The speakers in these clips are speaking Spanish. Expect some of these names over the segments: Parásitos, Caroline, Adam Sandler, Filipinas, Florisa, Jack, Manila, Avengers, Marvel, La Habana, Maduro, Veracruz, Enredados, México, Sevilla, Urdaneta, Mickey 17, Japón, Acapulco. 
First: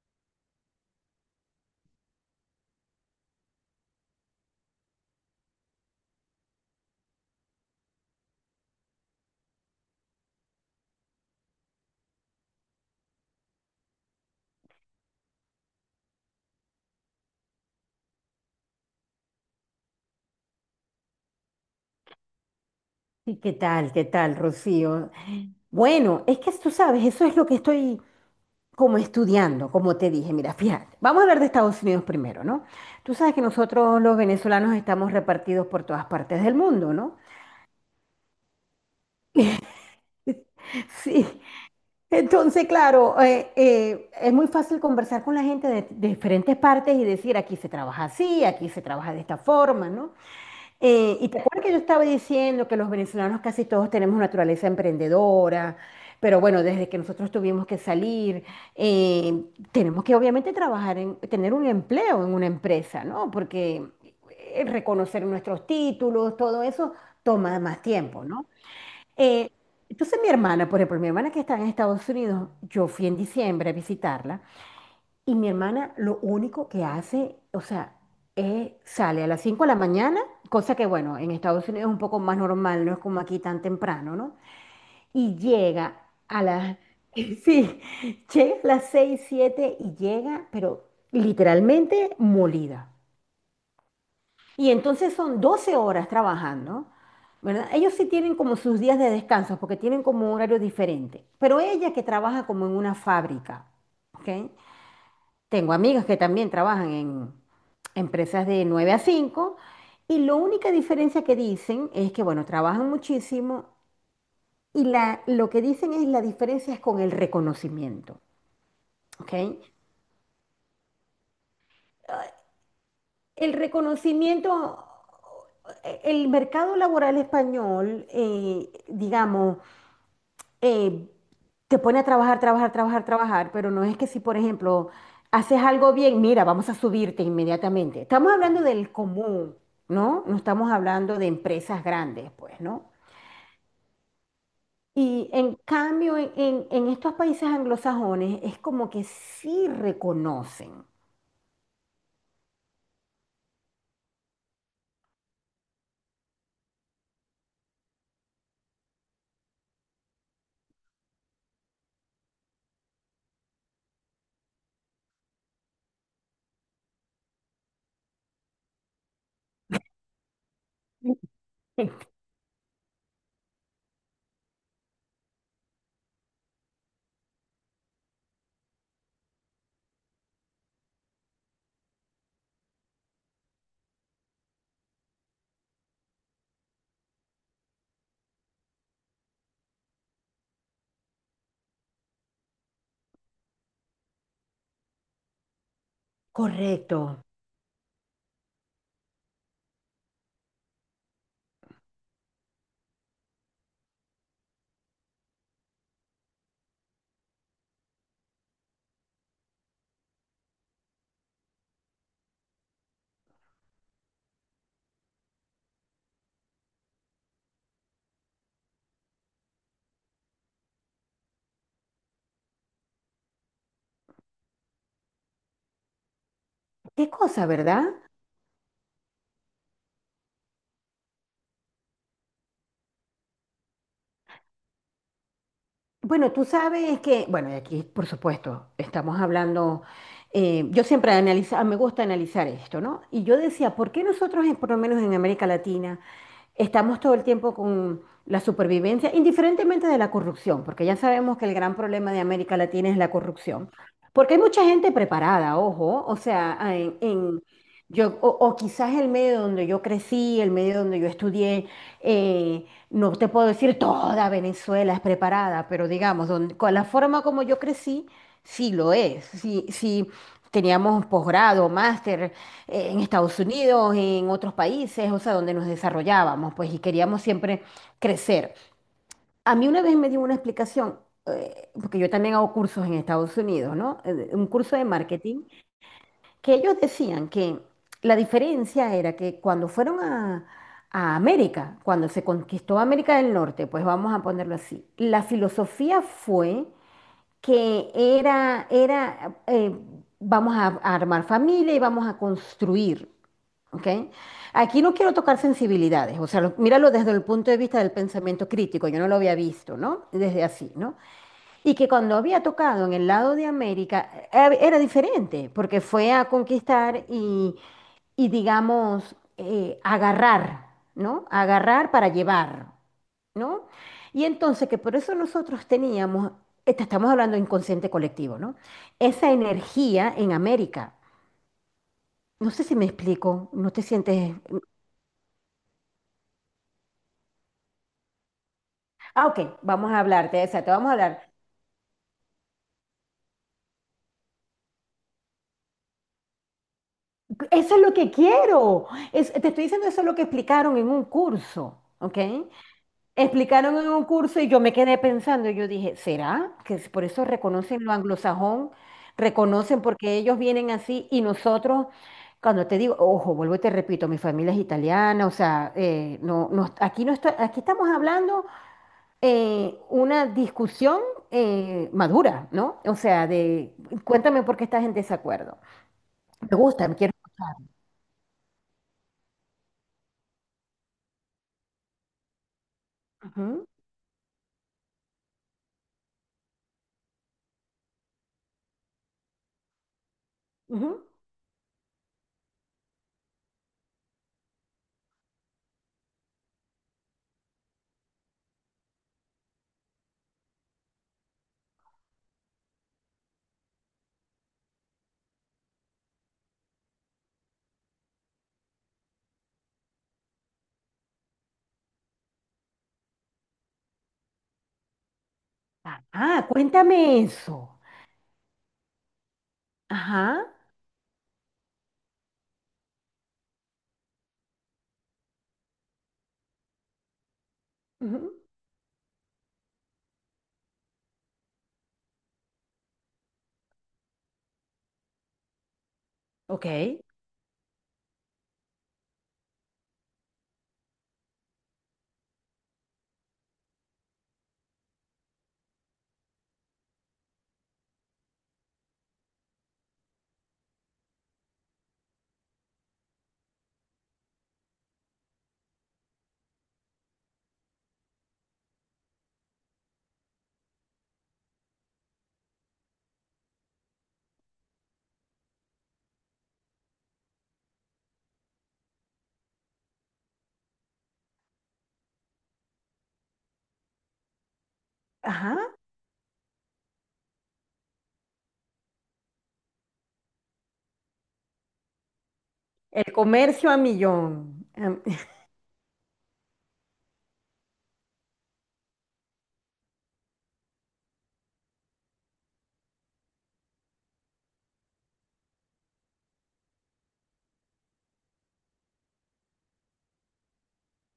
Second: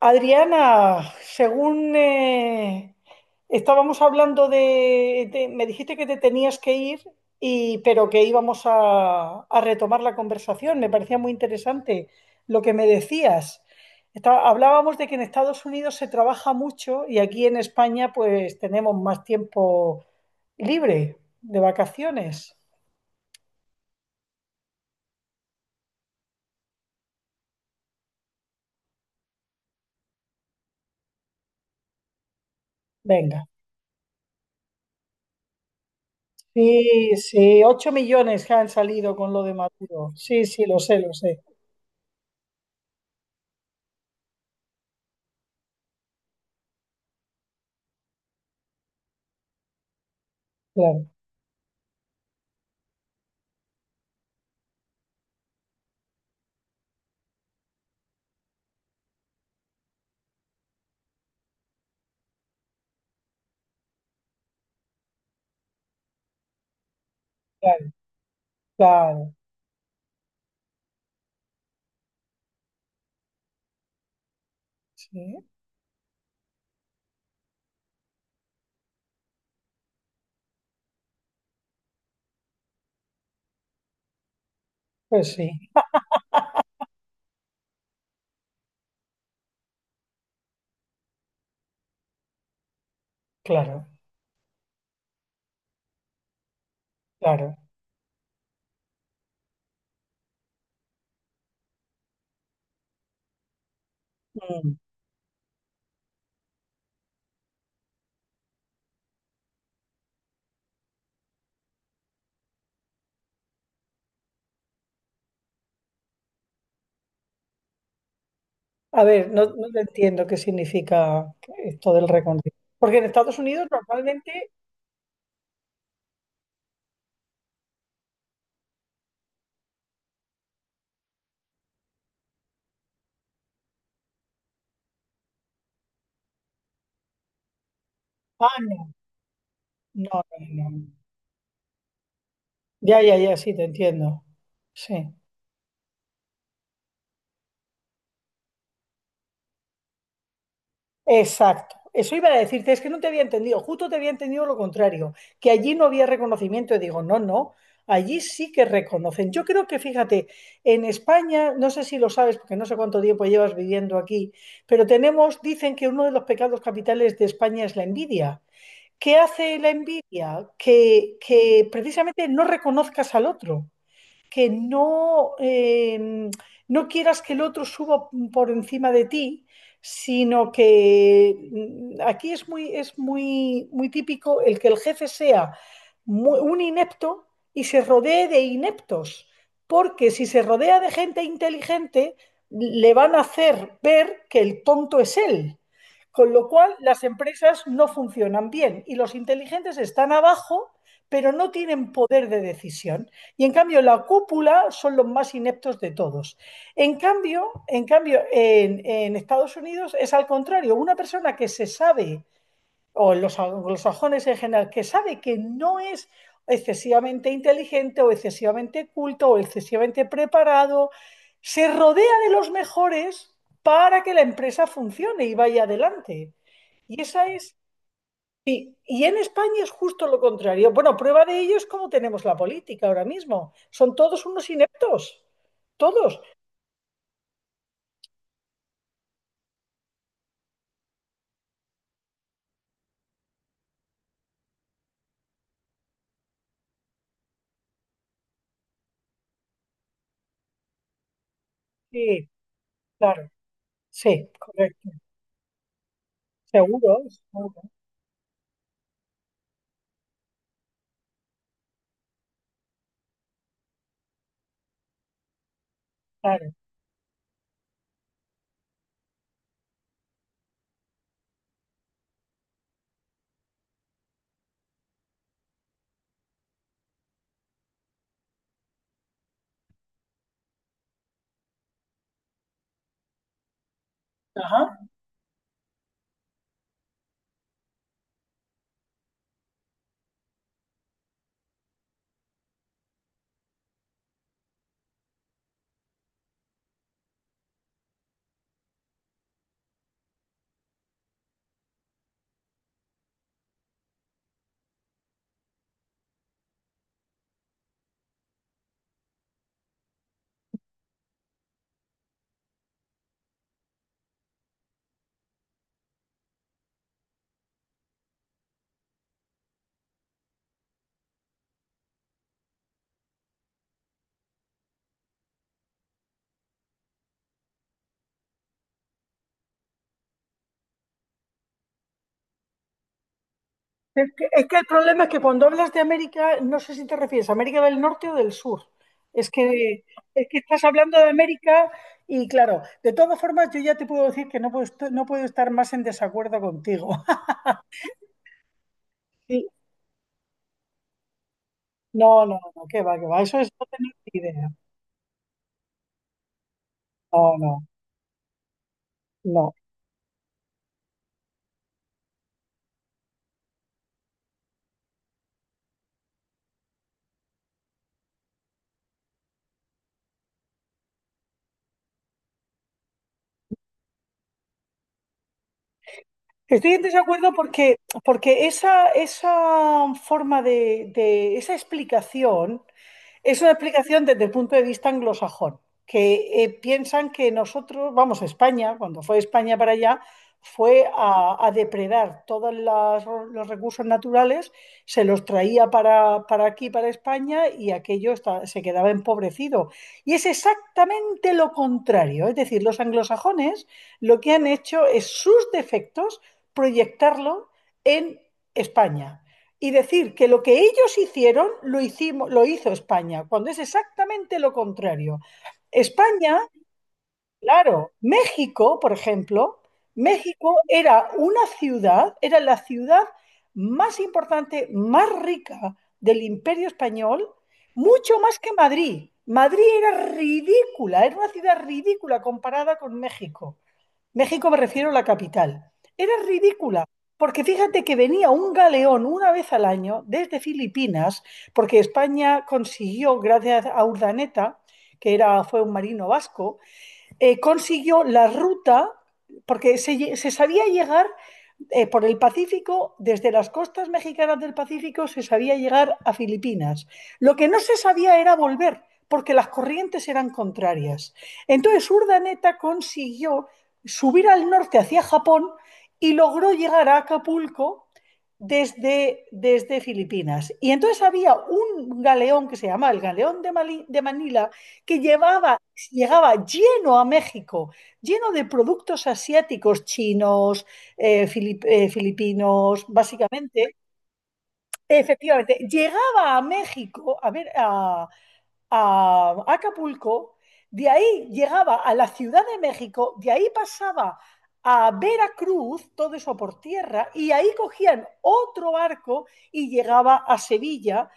Adriana, según estábamos hablando me dijiste que te tenías que ir y pero que íbamos a retomar la conversación. Me parecía muy interesante lo que me decías. Hablábamos de que en Estados Unidos se trabaja mucho y aquí en España pues tenemos más tiempo libre de vacaciones. Sí, ¿qué tal? ¿Qué tal, Rocío? Bueno, es que tú sabes, eso es lo que estoy como estudiando, como te dije. Mira, fíjate, vamos a hablar de Estados Unidos primero, ¿no? Tú sabes que Venga. nosotros los venezolanos estamos repartidos por todas partes del mundo, Sí, ¿no? sí, 8 millones que han salido con lo de Maduro. Sí, sí, lo sé, lo Sí. sé. Entonces, claro, es muy fácil conversar con la gente de diferentes partes y decir, aquí se trabaja así, aquí se trabaja de esta forma, ¿no? Claro, Y te acuerdas que yo estaba diciendo que los venezolanos casi todos tenemos naturaleza emprendedora, pero bueno, desde que nosotros tuvimos que salir, eh, tenemos que obviamente trabajar en tener un empleo en una empresa, ¿no? Porque reconocer nuestros títulos, todo eso toma más claro, tiempo, ¿no? claro. Eh, entonces mi hermana, por ejemplo, mi hermana que está en Estados Unidos, yo fui en diciembre a visitarla. Y Sí, mi hermana lo único que hace, o sea, es sale a las 5 de la mañana, cosa que bueno, en Estados Unidos es un poco más normal, no es como aquí tan temprano, ¿no? pues Y sí, llega a las, sí, llega a las 6 7 y llega, pero literalmente molida. claro, Y entonces son 12 horas trabajando, claro. ¿verdad? Ellos sí tienen como sus días de descanso porque tienen como un horario diferente, pero ella que trabaja como en una fábrica. ¿Ok? Mm. Tengo amigas que también trabajan en empresas de 9 a 5 y la única diferencia que dicen es que, bueno, trabajan muchísimo y lo que dicen es la diferencia es con el reconocimiento, A ver, ¿ok? no, no te entiendo qué significa esto del reconocimiento. Porque en Estados El Unidos normalmente... reconocimiento, el mercado laboral español, digamos, eh, te pone a trabajar, trabajar, trabajar, trabajar, pero no es que si, por ejemplo, haces algo bien, mira, vamos a subirte inmediatamente. Estamos Ah, hablando del no, común, no, ¿no? No no, estamos no. hablando de empresas grandes, pues, ¿no? Ya, ya, ya, sí, te entiendo. Sí. Y en cambio, en estos países anglosajones es como que sí reconocen. Exacto. Eso iba a decirte, es que no te había entendido, justo te había entendido lo contrario, que allí no había reconocimiento. Y digo, no, no, allí sí que reconocen. Yo creo que, fíjate, en España, no sé si lo sabes, porque no sé cuánto tiempo llevas viviendo aquí, pero tenemos, dicen que uno de los pecados capitales de España es la envidia. ¿Qué hace la envidia? Que precisamente no reconozcas al otro, que no, no quieras que el otro suba por encima de ti, sino que aquí es muy típico el que el jefe sea un inepto y se rodee de ineptos, porque si se rodea de gente inteligente, le van a hacer ver que el tonto es él. Con lo cual, Correcto. las empresas no funcionan bien y los inteligentes están abajo, pero no tienen poder de decisión. Y en cambio, la cúpula son los más ineptos de todos. En cambio, en Estados Unidos es al contrario, una persona que se sabe, o en los anglosajones en general, que sabe que no es excesivamente inteligente o excesivamente culto o excesivamente preparado, se rodea de los mejores para que la empresa funcione y vaya adelante. Y Qué esa cosa, es... ¿verdad? Sí, y en España es justo lo contrario. Bueno, prueba de ello es cómo tenemos la política ahora mismo. Son todos unos ineptos, todos. Bueno, tú sabes que, bueno, y aquí por supuesto estamos hablando, yo siempre analiza, me gusta analizar esto, ¿no? Y yo decía, ¿por qué nosotros, por lo menos en América Latina, estamos todo el tiempo con la supervivencia, indiferentemente de la corrupción, porque ya sabemos que el gran problema de Sí, América Latina es la claro, corrupción? sí, Porque hay mucha correcto. gente preparada, ojo, o sea, Seguro, seguro, yo, o quizás el medio donde yo crecí, el medio donde yo estudié, no te puedo decir toda Venezuela es preparada, pero digamos, claro. Con la forma como yo crecí, sí lo es. Sí, sí teníamos posgrado, máster, en Estados Unidos, en otros países, o sea, donde nos desarrollábamos, pues, y queríamos siempre crecer. A mí una vez me dio una explicación, porque yo también hago cursos en Estados Unidos, ¿no? Un curso Ajá. de marketing, que ellos decían que la diferencia era que cuando fueron a América, cuando se conquistó América del Norte, pues vamos a ponerlo así, la filosofía fue que era vamos a armar familia y vamos a construir. ¿Ok? Aquí no quiero tocar sensibilidades, o sea, míralo desde el punto de vista del pensamiento crítico, yo no lo había visto, ¿no? Desde así, ¿no? Y que cuando había tocado en el lado de América era diferente, porque fue a conquistar y, digamos, agarrar, ¿no? Agarrar para llevar, ¿no? Y entonces que por eso nosotros teníamos, estamos hablando de inconsciente colectivo, ¿no? Esa energía en América. No sé si me explico, ¿no te Es que, sientes? es que el problema es que cuando hablas de América, no sé si te refieres a América del Norte o del Sur. Ah, Es ok, que, vamos a es hablarte, que de estás esa, te vamos a hablando de hablar. América y claro, de todas formas yo ya te puedo decir que no puedo, no puedo estar más en desacuerdo contigo. Eso es lo que quiero. Sí. Te estoy diciendo eso es lo que explicaron en un curso, ¿ok? No, no, no, qué va, qué va. Eso es no Explicaron en tener un ni curso idea. y yo me quedé pensando, y yo dije, ¿será que es por eso No, no. reconocen lo anglosajón? No, Reconocen porque ellos vienen así y nosotros, cuando te digo, ojo, vuelvo y te repito, mi familia es italiana, o sea, aquí, no está, aquí estamos hablando una discusión madura, ¿no? O sea, de, cuéntame por qué estás en desacuerdo. Me estoy en gusta, me quiero desacuerdo escuchar. porque esa forma esa explicación es una Ujú, explicación desde el punto de vista anglosajón, que piensan que nosotros, vamos, España, cuando fue España para allá, fue ujú. a depredar todos los recursos naturales, se los traía para aquí, para España, y aquello se quedaba empobrecido. Y es exactamente lo contrario, es decir, los anglosajones lo que han hecho es sus defectos proyectarlo en España y decir que lo que ellos hicieron lo hizo España, cuando es exactamente lo contrario. Ah, España, ah, cuéntame eso. claro, México, por ejemplo, Ajá. México era una ciudad, era la ciudad más importante, más rica del imperio español, mucho Ujú. más que Madrid. Madrid era ridícula, era una ciudad ridícula comparada con México. México me refiero a la capital. Era ridícula, Ok. porque fíjate que venía un galeón una vez al año desde Filipinas, porque España consiguió, gracias a Urdaneta, que era, fue un marino vasco, consiguió la ruta, porque se sabía llegar por el Pacífico, desde las costas mexicanas del Pacífico se sabía llegar a Filipinas. Lo que no se sabía era volver, porque las corrientes eran contrarias. Entonces Urdaneta consiguió subir al norte hacia Japón y logró llegar a Acapulco desde Filipinas. Y entonces había un galeón que se llamaba el galeón de Manila que Ajá. llevaba, llegaba lleno a México, lleno de productos asiáticos, chinos, filipinos, El comercio básicamente. a millón. Efectivamente, llegaba a México, a ver, a Acapulco, de ahí llegaba a la Ciudad de México, de ahí pasaba a Veracruz, todo eso por tierra, y ahí cogían otro barco y llegaba a Sevilla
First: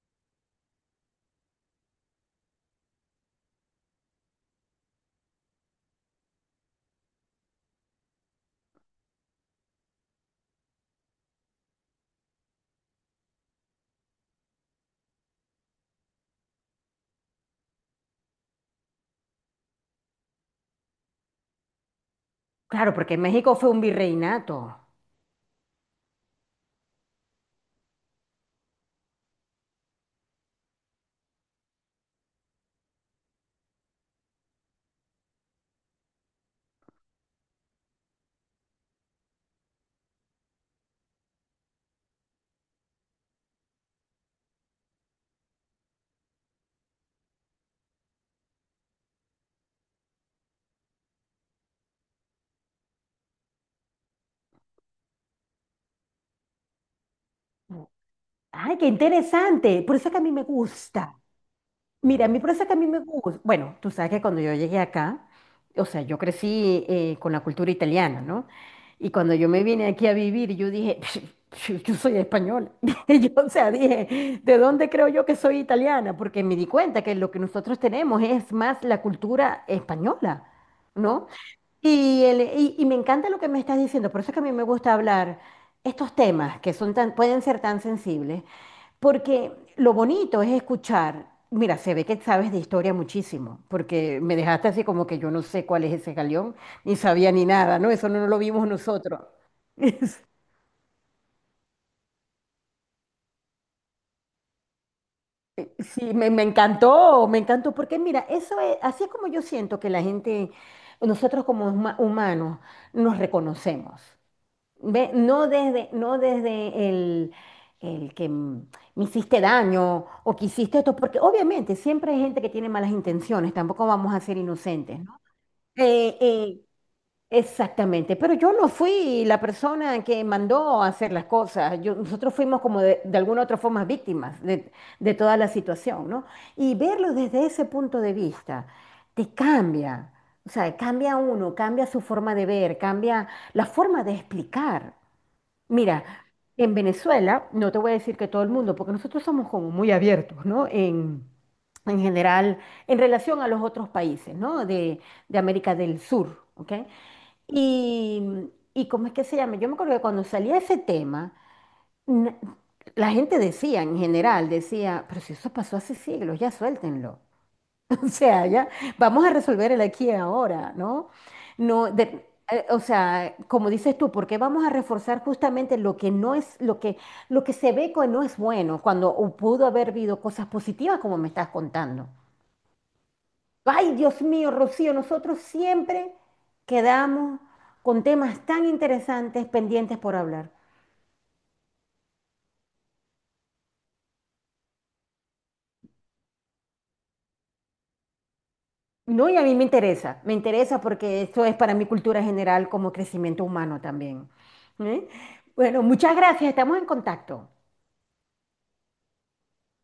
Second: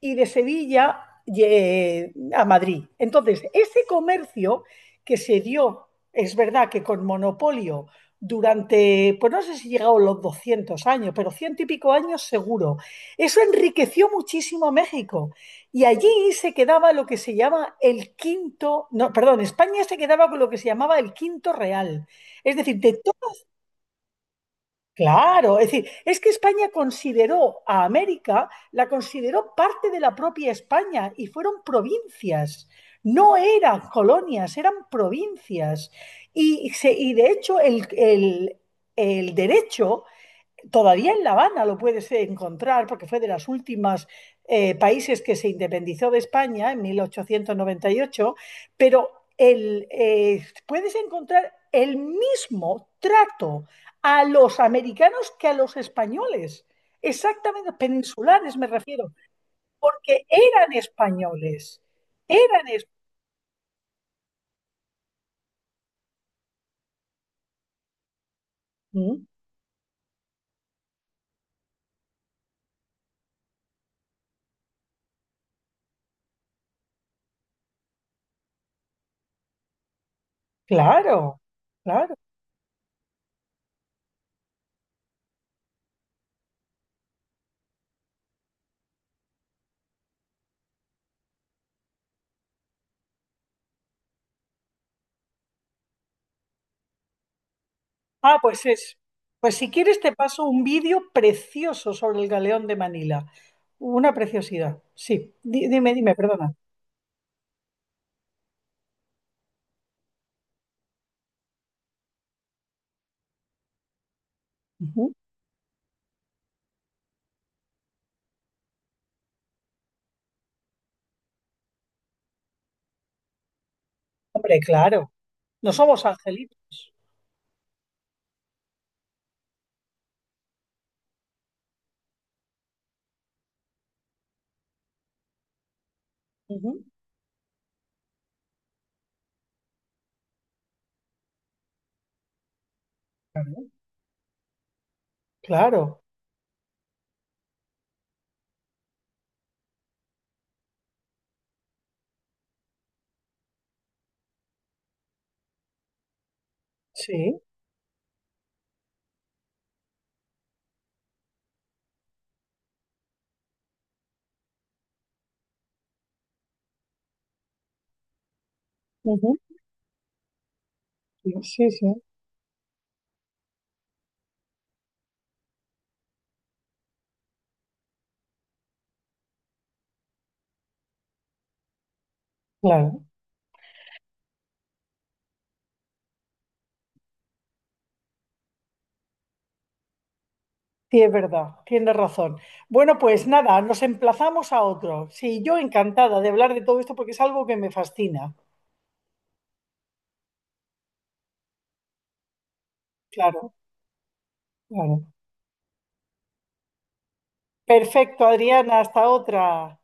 y de Sevilla a Madrid. Entonces, ese comercio que se dio, es verdad que con monopolio durante, pues no sé si llegaron los 200 años, pero 100 y pico años seguro, eso enriqueció muchísimo a México y allí se quedaba lo que se llama el quinto, no, perdón, España se quedaba con lo que se llamaba el quinto real. Es decir, de claro, porque todo, México fue un virreinato. claro, es decir, es que España consideró a América, la consideró parte de la propia España y fueron provincias. No eran colonias, eran provincias. Y de hecho el derecho todavía en La Habana lo puedes encontrar porque fue de los últimos países que se independizó de España en 1898, pero puedes encontrar el mismo trato a los americanos que a los españoles, exactamente peninsulares me Ay, qué refiero, interesante. Por eso es que a porque mí me eran gusta. españoles, Mira, a mí por eso eran, que a es- mí me gusta. Bueno, tú sabes que cuando yo llegué acá, o sea, yo crecí con la cultura italiana, ¿no? Y Mm, cuando yo me vine aquí a vivir, yo dije, yo soy española. Yo, o sea, dije, ¿de dónde creo yo que soy italiana? Porque me di cuenta que lo que nosotros tenemos es más la cultura española, ¿no? claro, claro. Y, y me encanta lo que me estás diciendo, por eso es que a mí me gusta hablar estos temas que son tan, pueden ser tan sensibles porque lo bonito es escuchar. Mira, se ve que sabes de historia muchísimo, porque me dejaste así como que yo no sé cuál es ese galeón, ni sabía ni nada, ¿no? Eso no, no Ah, lo pues vimos es... nosotros. Pues si quieres te paso un vídeo precioso sobre el galeón de Manila. Una preciosidad. Sí, dime, dime, Sí, perdona. Me encantó, porque mira, eso es, así es como yo siento que la gente, nosotros como humanos, nos reconocemos. Ve, Ujú. no desde, no desde el que mm, me hiciste daño o que hiciste esto, porque obviamente siempre hay gente que tiene malas intenciones, tampoco vamos a ser Hombre, inocentes, claro. ¿no? No somos Eh, eh, angelitos. exactamente, pero yo no fui la persona que mandó a hacer las cosas, nosotros fuimos como de, alguna otra forma víctimas de toda la situación, ¿no? Y Ujú. verlo desde ese punto de vista te cambia, o sea, cambia uno, cambia su forma de ver, cambia la Claro, forma de explicar. claro. Mira, en Venezuela, no te voy a decir que todo el mundo, porque nosotros somos como muy abiertos, ¿no? En general, en relación a los otros países, ¿no? De América del Sur, ¿ok? Sí. Y, y ¿cómo es que se llama? Yo me acuerdo que cuando salía ese tema, n- la gente decía, en general, decía, pero si eso pasó hace siglos, ya suéltenlo. O sea, ya vamos a Ujú. resolver el aquí y ahora, ¿no? Sí, sí, No, o sea, como dices tú, ¿por qué vamos a reforzar justamente lo que no es, lo que se ve que no es bueno, cuando pudo haber habido cosas positivas como me estás contando? claro. Ay, Dios mío, Rocío, nosotros siempre quedamos con temas tan interesantes pendientes por hablar. Sí, es verdad, tienes razón. Bueno, pues nada, nos emplazamos a otro. Sí, yo encantada de hablar de todo esto porque es algo que me fascina. No, y a mí me interesa porque esto es para mi cultura general como crecimiento Claro, humano también. claro. ¿Eh? Bueno, muchas gracias, estamos en contacto. Perfecto, Adriana, hasta otra.